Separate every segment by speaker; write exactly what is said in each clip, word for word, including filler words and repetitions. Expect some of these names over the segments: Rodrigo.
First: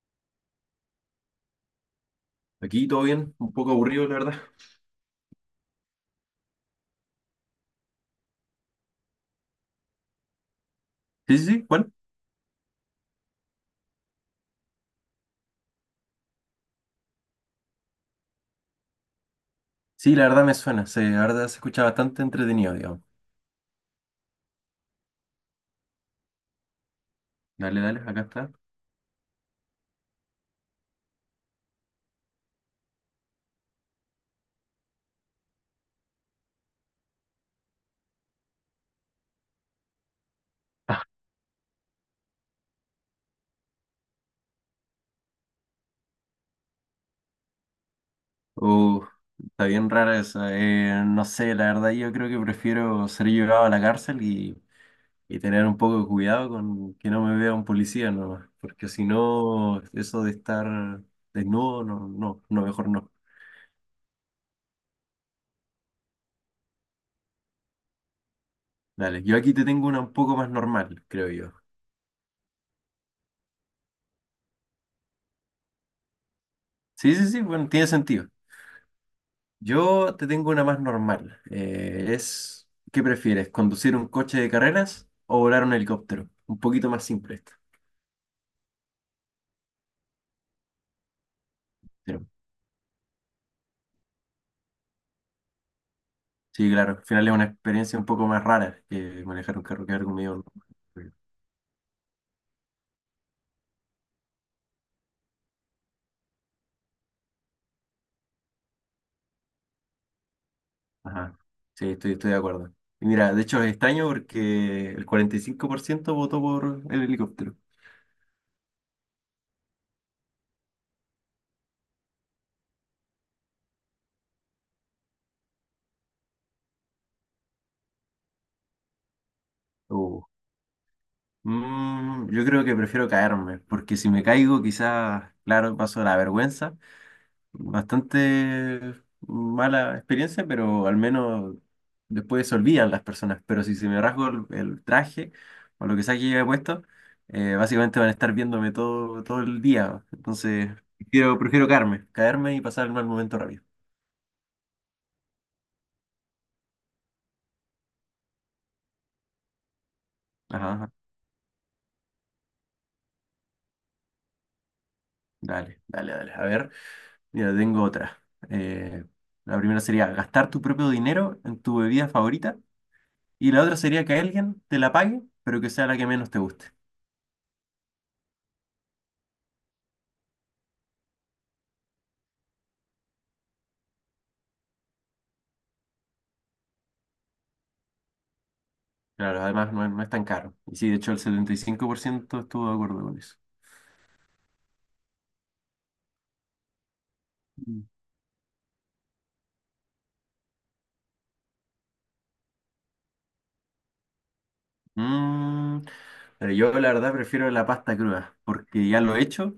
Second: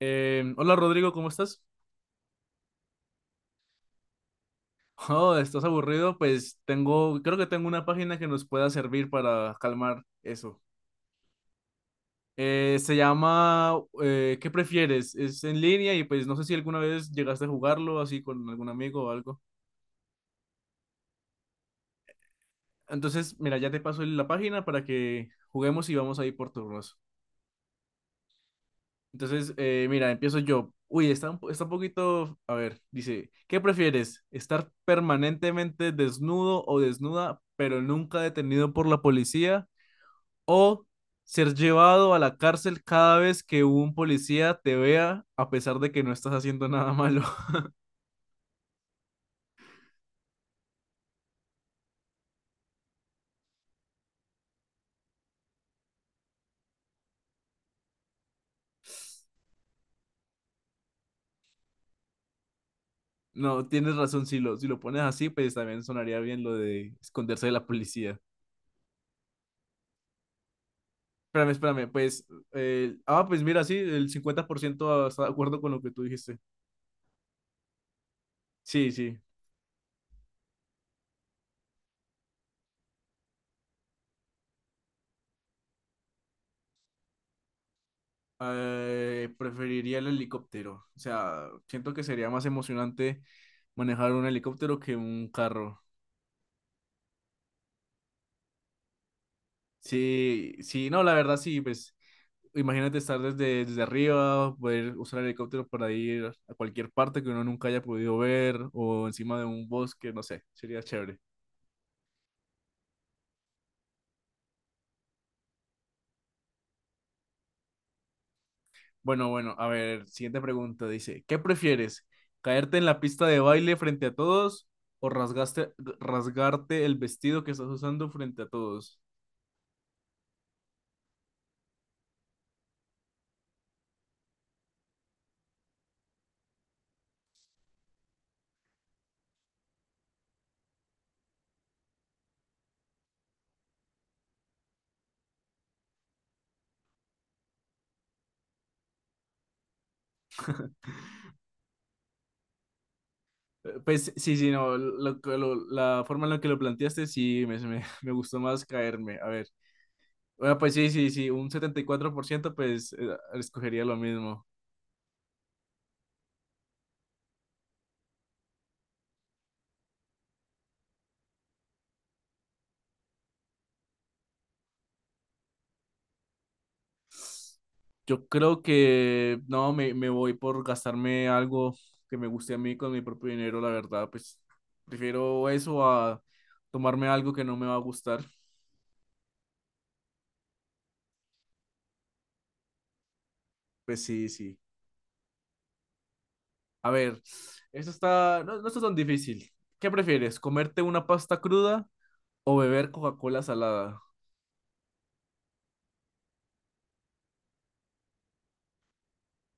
Speaker 1: Eh, hola Rodrigo, ¿cómo estás?
Speaker 2: Aquí todo bien, un poco aburrido, la verdad.
Speaker 1: Oh, ¿estás aburrido? Pues tengo, creo que tengo una página que nos pueda servir para calmar eso.
Speaker 2: Sí, sí, sí, ¿cuál?
Speaker 1: Eh, se llama eh, ¿Qué prefieres? Es en línea y pues no sé si alguna vez llegaste a jugarlo así con algún amigo o algo.
Speaker 2: Sí, la verdad me suena, se, la verdad se escucha bastante entretenido, digamos.
Speaker 1: Entonces, mira, ya te paso la página para que juguemos y vamos ahí por turnos.
Speaker 2: Dale, dale, acá está.
Speaker 1: Entonces, eh, mira, empiezo yo. Uy, está un, po- está un poquito, a ver, dice, ¿qué prefieres? ¿Estar permanentemente desnudo o desnuda, pero nunca detenido por la policía? O ser llevado a la cárcel cada vez que un policía te vea, a pesar de que no estás haciendo nada malo.
Speaker 2: Oh, está bien rara esa. eh, no sé, la verdad yo creo que prefiero ser llevado a la cárcel y, y tener un poco de cuidado con que no me vea un policía nomás, porque si no, eso de estar desnudo, no, no, no, mejor no.
Speaker 1: No, tienes razón, si lo, si lo pones así, pues también sonaría bien lo de esconderse de la policía.
Speaker 2: Dale, yo aquí te tengo una un poco más normal, creo yo.
Speaker 1: Espérame, espérame, pues, eh, ah, pues mira, sí, el cincuenta por ciento está de acuerdo con lo que tú dijiste.
Speaker 2: Sí, sí, sí, bueno, tiene sentido.
Speaker 1: Sí, sí.
Speaker 2: Yo te tengo una más normal. Eh, es, ¿qué prefieres? ¿Conducir un coche de carreras o volar un helicóptero? Un poquito más simple esto.
Speaker 1: Eh, preferiría el helicóptero. O sea, siento que
Speaker 2: Pero,
Speaker 1: sería más emocionante manejar un helicóptero que un carro.
Speaker 2: sí, claro. Al final es una experiencia un poco más rara que manejar un carro que algo medio.
Speaker 1: Sí, sí, no, la verdad sí, pues imagínate estar desde, desde arriba, poder usar el helicóptero para ir a cualquier parte que uno nunca haya podido ver o encima de un bosque, no sé, sería chévere.
Speaker 2: Ajá. Sí, estoy, estoy de acuerdo. Y mira, de hecho es extraño porque el cuarenta y cinco por ciento votó por el helicóptero.
Speaker 1: Bueno, bueno, a ver, siguiente pregunta dice, ¿qué prefieres? ¿Caerte en la pista de baile frente a todos o rasgaste, rasgarte el vestido que estás usando frente a todos?
Speaker 2: Uh. Mm, yo creo que prefiero caerme, porque si me caigo quizás, claro, paso la vergüenza, bastante mala experiencia, pero al menos después se olvidan las personas. Pero si se me rasgo el, el traje o lo que sea que lleve puesto, eh, básicamente van a estar viéndome todo, todo el día. Entonces, prefiero, prefiero caerme, caerme y pasar el mal momento rápido.
Speaker 1: Eh, Pues sí, sí, no, lo que lo- la forma en la que lo planteaste sí me, me, me gustó más caerme. A ver, bueno,
Speaker 2: Ajá,
Speaker 1: pues sí,
Speaker 2: ajá.
Speaker 1: sí, sí, un setenta y cuatro por ciento pues eh, escogería lo mismo.
Speaker 2: Dale, dale, dale. A ver, mira, tengo otra. Eh, la primera sería gastar tu propio dinero en tu bebida favorita y la otra sería que alguien te la pague, pero que sea la que menos te guste.
Speaker 1: Yo creo que no, me, me voy por gastarme algo que me guste a mí con mi propio dinero, la verdad, pues prefiero eso a tomarme algo que no me va a gustar.
Speaker 2: Claro, además no es, no es tan caro. Y sí, de hecho el setenta y cinco por ciento estuvo de acuerdo con eso.
Speaker 1: Pues sí, sí. A ver,
Speaker 2: Mm.
Speaker 1: esto está, no, no está tan difícil. ¿Qué prefieres, comerte una pasta cruda o beber Coca-Cola salada?
Speaker 2: Mm, pero yo la verdad prefiero la pasta cruda, porque ya lo he hecho,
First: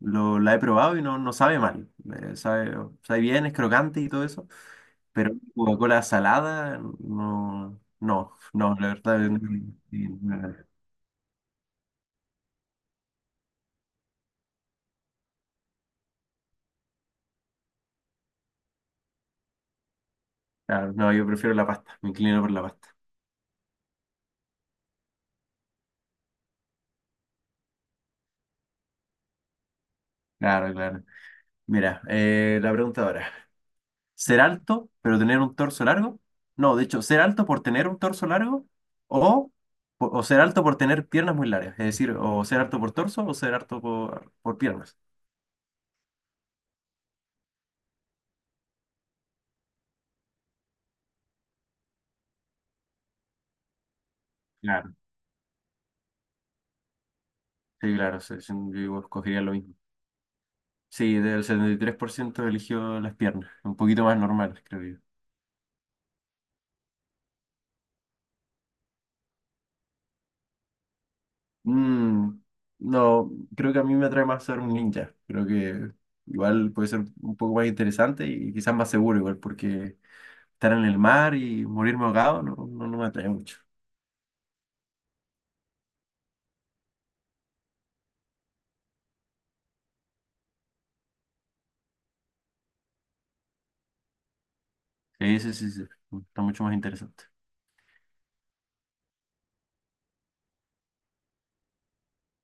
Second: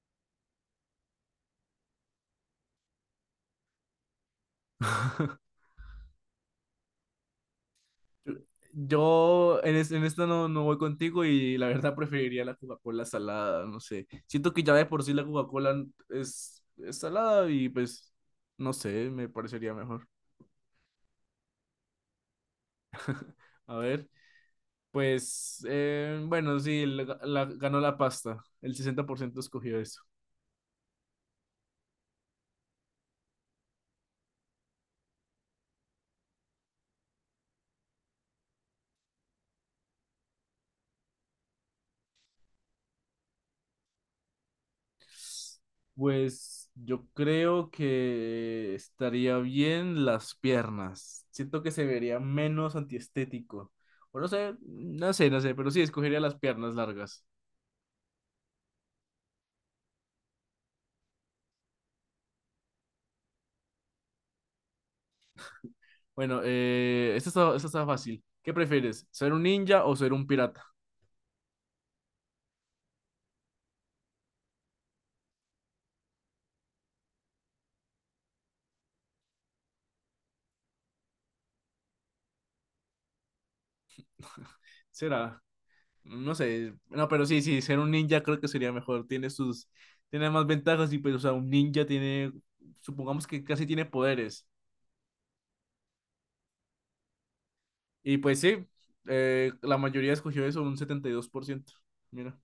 Speaker 2: lo, la he probado y no, no sabe mal. Eh, sabe, sabe bien, es crocante y todo eso, pero Coca-Cola salada, no, no, no, la verdad, no,
Speaker 1: Yo en, es- en esta no,
Speaker 2: no,
Speaker 1: no voy contigo y la verdad preferiría la Coca-Cola salada, no sé. Siento que ya de por sí la Coca-Cola es, es salada y pues no sé, me parecería mejor.
Speaker 2: claro, no, yo prefiero la pasta, me inclino por la pasta.
Speaker 1: A ver, pues eh, bueno, sí, la- la- ganó la pasta, el sesenta por ciento escogió eso.
Speaker 2: Claro, claro. Mira, eh, la pregunta ahora. Ser alto, pero tener un torso largo. No, de hecho, ser alto por tener un torso largo o, o ser alto por tener piernas muy largas. Es decir, o ser alto por torso o ser alto por, por piernas.
Speaker 1: Pues yo creo que estaría bien las piernas. Siento que se vería menos antiestético. O no sé,
Speaker 2: Claro,
Speaker 1: no sé, no sé, pero sí escogería las piernas largas.
Speaker 2: sí, claro, sí, sí, yo escogería lo mismo. Sí, del setenta y tres por ciento eligió las piernas, un poquito más normal creo yo.
Speaker 1: Bueno, eh, esta está, esta está fácil. ¿Qué prefieres? ¿Ser un ninja o ser un pirata?
Speaker 2: Mm, no, creo que a mí me atrae más ser un ninja. Creo que igual puede ser un poco más interesante y quizás más seguro igual, porque estar en el mar y morirme ahogado no, no, no me atrae mucho.
Speaker 1: Será, no sé, no, pero sí, sí, ser un ninja creo que sería mejor. Tiene sus, tiene más ventajas y pues, o sea, un ninja tiene, supongamos que casi tiene poderes.
Speaker 2: Sí, sí, sí, sí. Está mucho más interesante.
Speaker 1: Y pues sí, eh, la mayoría escogió eso, un setenta y dos por ciento. Mira,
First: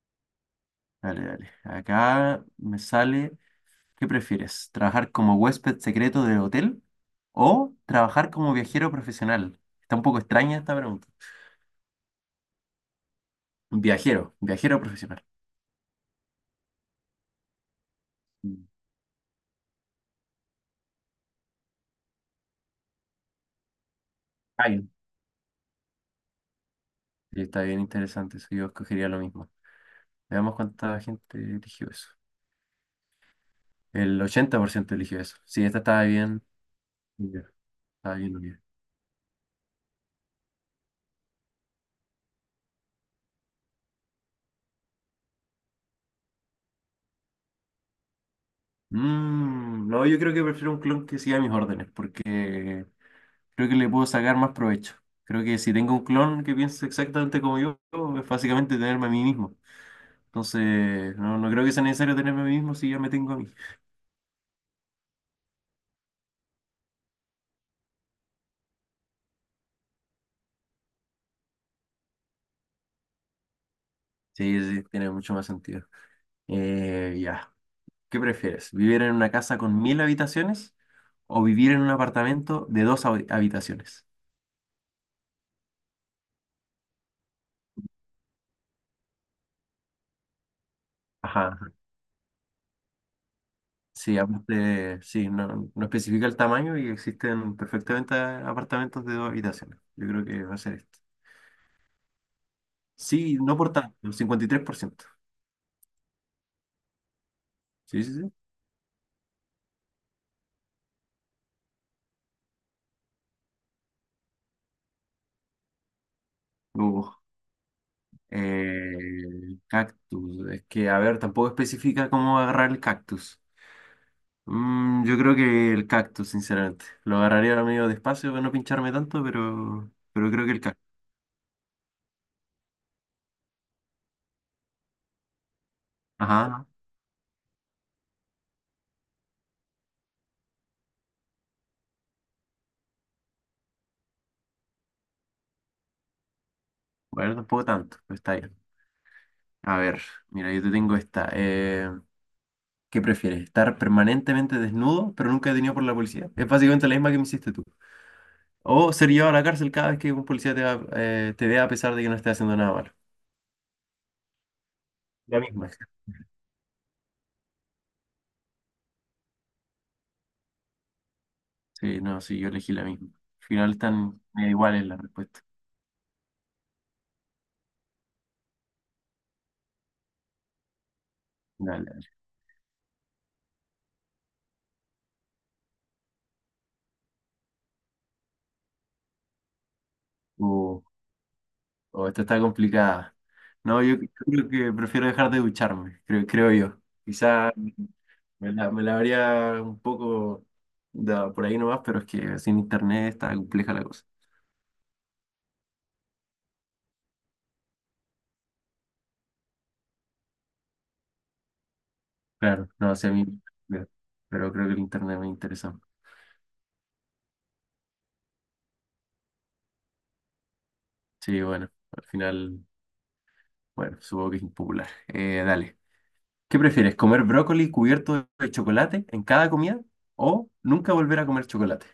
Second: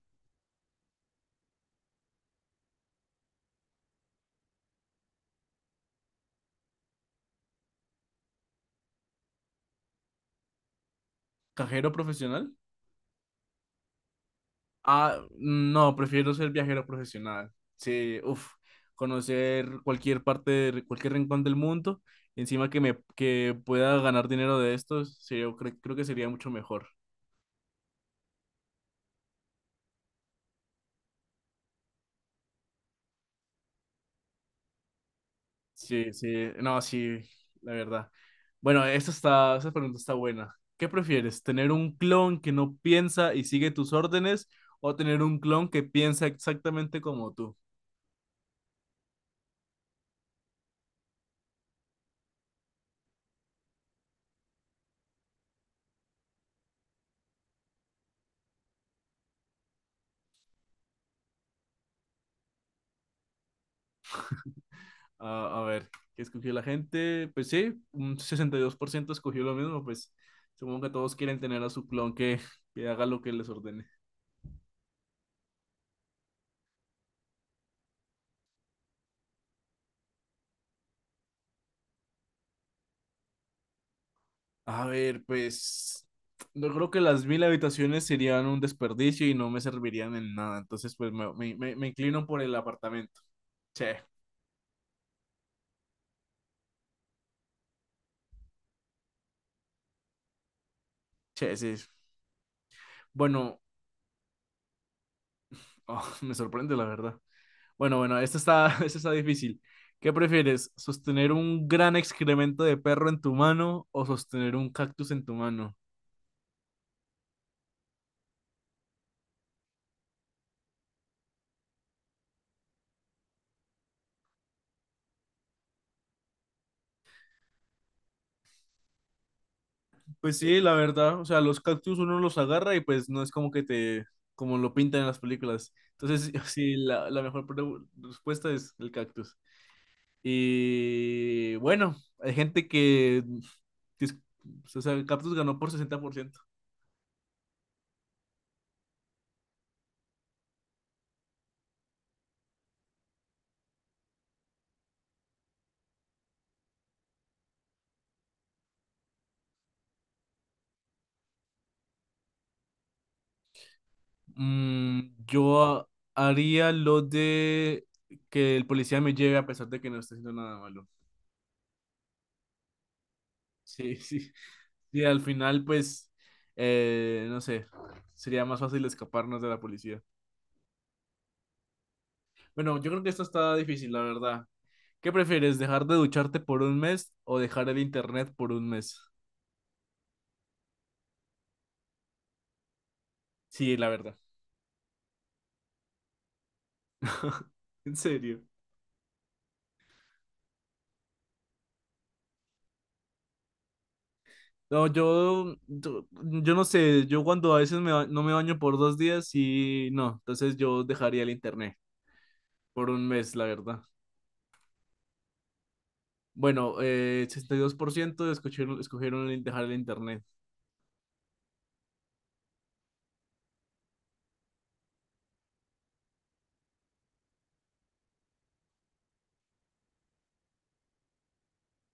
Speaker 2: Dale, dale. Acá me sale, ¿qué prefieres? ¿Trabajar como huésped secreto del hotel o trabajar como viajero profesional? Está un poco extraña esta pregunta.
Speaker 1: cajero profesional.
Speaker 2: Viajero, viajero
Speaker 1: Ah,
Speaker 2: profesional.
Speaker 1: no, prefiero ser viajero profesional. Sí, uff,
Speaker 2: Mm.
Speaker 1: conocer cualquier parte, de- cualquier rincón del mundo, encima que me que pueda ganar dinero de
Speaker 2: Ay,
Speaker 1: esto, sí, yo cre- creo que sería mucho mejor.
Speaker 2: sí, está bien interesante eso. Yo escogería lo mismo. Veamos cuánta gente eligió eso. El ochenta por ciento eligió eso. Sí, esta estaba
Speaker 1: Sí, sí,
Speaker 2: bien.
Speaker 1: no, sí,
Speaker 2: Ya,
Speaker 1: la verdad.
Speaker 2: estaba bien, bien.
Speaker 1: Bueno, esta está, esa pregunta está buena. ¿Qué prefieres? ¿Tener un clon que no piensa y sigue tus órdenes o tener un clon que piensa exactamente como tú?
Speaker 2: Mm, no, yo creo que prefiero un clon que siga mis órdenes, porque creo que le puedo sacar más provecho. Creo que si tengo un clon que piense exactamente como yo, es básicamente tenerme a mí mismo. Entonces, no, no creo que sea necesario tenerme a mí mismo si ya me tengo a mí.
Speaker 1: Ah, a ver, ¿qué escogió la gente? Pues sí, un sesenta y dos por ciento escogió lo mismo, pues supongo que todos quieren tener a su clon que, que haga lo que les ordene.
Speaker 2: Sí, sí, sí, tiene mucho más sentido. Eh, ya. ¿Qué prefieres? ¿Vivir en una casa con mil habitaciones o vivir en un apartamento de dos habi- habitaciones?
Speaker 1: A ver, pues yo creo que las mil habitaciones serían un desperdicio y no me servirían en nada, entonces pues me,
Speaker 2: Ajá.
Speaker 1: me-
Speaker 2: Ajá.
Speaker 1: me- me inclino por el apartamento. Che,
Speaker 2: Sí, aparte, sí, no, no especifica el tamaño y existen perfectamente apartamentos de dos habitaciones. Yo creo que va a ser esto.
Speaker 1: che, sí.
Speaker 2: Sí, no
Speaker 1: Bueno,
Speaker 2: por tanto, el cincuenta y tres por ciento.
Speaker 1: oh, me sorprende la verdad. Bueno,
Speaker 2: Sí, sí,
Speaker 1: bueno,
Speaker 2: sí.
Speaker 1: esto está, esto está difícil. ¿Qué prefieres? ¿Sostener un gran excremento de perro en tu mano o sostener un cactus en tu mano?
Speaker 2: Uh, eh, cactus. Es que, a ver, tampoco especifica cómo agarrar el cactus. Mm, yo creo que el cactus, sinceramente. Lo agarraría ahora medio despacio para no pincharme tanto, pero, pero
Speaker 1: Pues
Speaker 2: creo que
Speaker 1: sí,
Speaker 2: el
Speaker 1: la
Speaker 2: cactus.
Speaker 1: verdad, o sea, los cactus uno los agarra y pues no es como que te, como lo pintan en las películas. Entonces,
Speaker 2: Ajá.
Speaker 1: sí, la, la mejor pre- respuesta es el cactus. Y bueno, hay gente que, dis- o sea, el cactus ganó por sesenta por ciento.
Speaker 2: Bueno, tampoco tanto, pero está bien. A ver, mira, yo te tengo esta. Eh, ¿qué prefieres? ¿Estar permanentemente desnudo, pero nunca detenido por la policía? Es básicamente la misma que me hiciste tú. O ser llevado a la cárcel cada vez que un policía te, va- eh, te vea a pesar de que no esté haciendo nada malo.
Speaker 1: Mm,
Speaker 2: La misma.
Speaker 1: yo haría lo de que el policía me lleve a pesar de que no esté haciendo nada malo.
Speaker 2: Sí, no, sí, yo elegí la misma. Al final
Speaker 1: Sí,
Speaker 2: están
Speaker 1: sí.
Speaker 2: medio iguales las
Speaker 1: Y al
Speaker 2: respuestas.
Speaker 1: final, pues, eh, no sé, sería más fácil escaparnos de la policía.
Speaker 2: Dale, dale.
Speaker 1: Bueno, yo creo que esto está difícil, la verdad. ¿Qué prefieres, dejar de ducharte por un mes o dejar el internet por un mes?
Speaker 2: Uh, oh, esta está complicada.
Speaker 1: Sí,
Speaker 2: No,
Speaker 1: la
Speaker 2: yo
Speaker 1: verdad.
Speaker 2: creo que prefiero dejar de ducharme, creo, creo yo. Quizá
Speaker 1: En serio.
Speaker 2: me la, me la habría un poco dado por ahí nomás, pero es que sin internet está compleja la cosa.
Speaker 1: No, yo, yo, yo no sé, yo cuando a veces me, ba- no me baño por dos días y no, entonces yo dejaría el internet
Speaker 2: Claro,
Speaker 1: por
Speaker 2: no
Speaker 1: un
Speaker 2: sé a mí,
Speaker 1: mes, la verdad.
Speaker 2: claro, pero creo que el internet me interesa.
Speaker 1: Bueno, eh, sesenta y dos por ciento escogieron, escogieron el- dejar el internet.
Speaker 2: Sí, bueno, al final, bueno, supongo que es impopular. Eh, dale. ¿Qué prefieres? ¿Comer brócoli cubierto de chocolate en cada comida o nunca volver a comer chocolate?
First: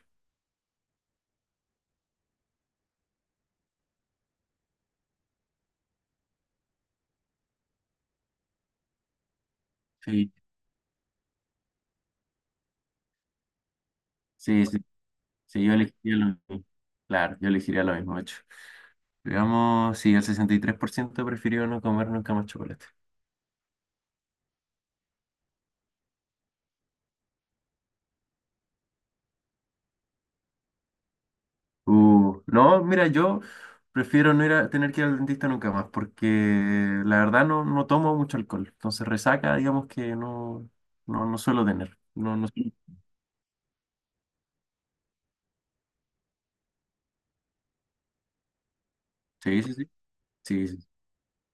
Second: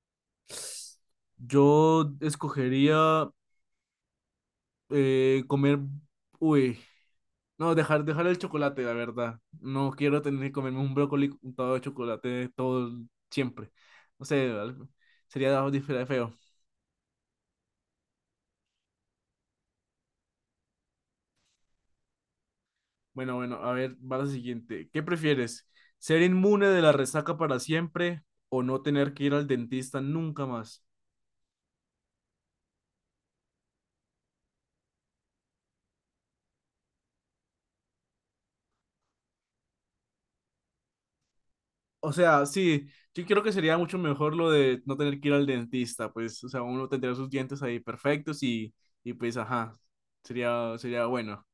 Speaker 1: Yo escogería eh, comer, uy, no, dejar, dejar el chocolate, la verdad. No quiero
Speaker 2: Sí,
Speaker 1: tener que comerme un brócoli untado de chocolate todo el- siempre. No sé,
Speaker 2: sí, sí,
Speaker 1: algo- sería
Speaker 2: sí,
Speaker 1: algo
Speaker 2: yo
Speaker 1: dife-
Speaker 2: elegiría lo
Speaker 1: feo.
Speaker 2: mismo. Claro, yo elegiría lo mismo, de hecho. Digamos, sí, el sesenta y tres por ciento prefirió no comer nunca más chocolate.
Speaker 1: Bueno, bueno, a ver, va la siguiente. ¿Qué prefieres? ¿Ser inmune de la resaca para siempre o no tener que ir al dentista nunca más?
Speaker 2: Uh, no, mira, yo prefiero no ir a tener que ir al dentista nunca más porque la verdad no, no tomo mucho alcohol. Entonces resaca, digamos que no, no, no suelo tener.
Speaker 1: O
Speaker 2: No,
Speaker 1: sea,
Speaker 2: no, sí,
Speaker 1: sí, yo creo que sería mucho mejor lo de no tener que ir al dentista, pues, o sea, uno tendría sus dientes ahí perfectos y, y pues,
Speaker 2: sí,
Speaker 1: ajá,
Speaker 2: sí, sí,
Speaker 1: sería,
Speaker 2: sí,
Speaker 1: sería bueno.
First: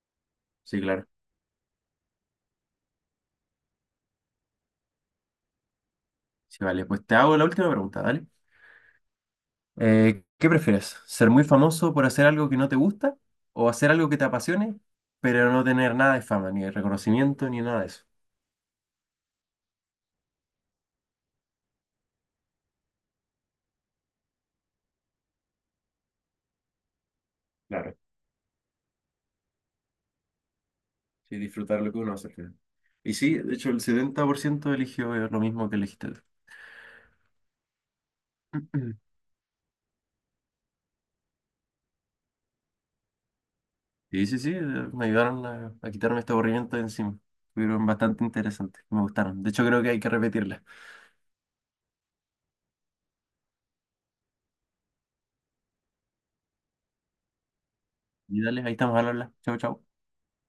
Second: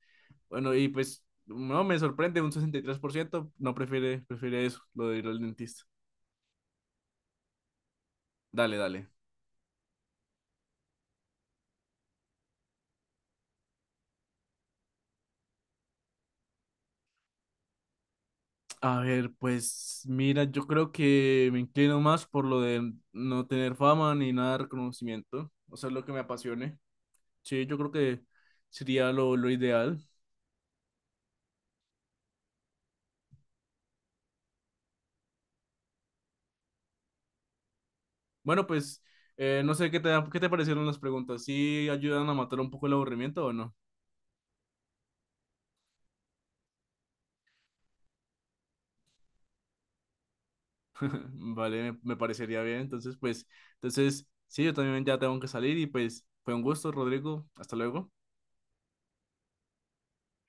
Speaker 1: Bueno,
Speaker 2: sí,
Speaker 1: y
Speaker 2: claro.
Speaker 1: pues no me sorprende, un sesenta y tres por ciento no prefiere, prefiere eso, lo de ir al dentista.
Speaker 2: Sí, vale, pues te hago la última pregunta, ¿vale?
Speaker 1: Dale, dale.
Speaker 2: Eh, ¿qué prefieres? ¿Ser muy famoso por hacer algo que no te gusta o hacer algo que te apasione, pero no tener nada de fama, ni de reconocimiento, ni nada de eso?
Speaker 1: A ver, pues mira, yo creo que me inclino más por lo de no tener fama ni nada de reconocimiento, o sea, lo que me apasione. Sí, yo creo
Speaker 2: Claro,
Speaker 1: que sería lo, lo ideal.
Speaker 2: sí, disfrutar lo que uno hace al final. Y sí, de hecho el setenta por ciento eligió eh, lo mismo que elegiste tú.
Speaker 1: Bueno, pues eh, no sé qué te, qué te parecieron las preguntas, ¿sí ayudan a matar un poco el aburrimiento o no?
Speaker 2: Y sí, sí, eh, me ayudaron a, a quitarme este aburrimiento de encima. Fueron bastante interesantes, me gustaron. De hecho creo que hay que repetirlas.
Speaker 1: Vale, me, me parecería bien. Entonces, pues, entonces, sí, yo también ya tengo que salir y pues fue un gusto, Rodrigo. Hasta luego.
Speaker 2: Y dale, ahí estamos al habla. Chau, chau.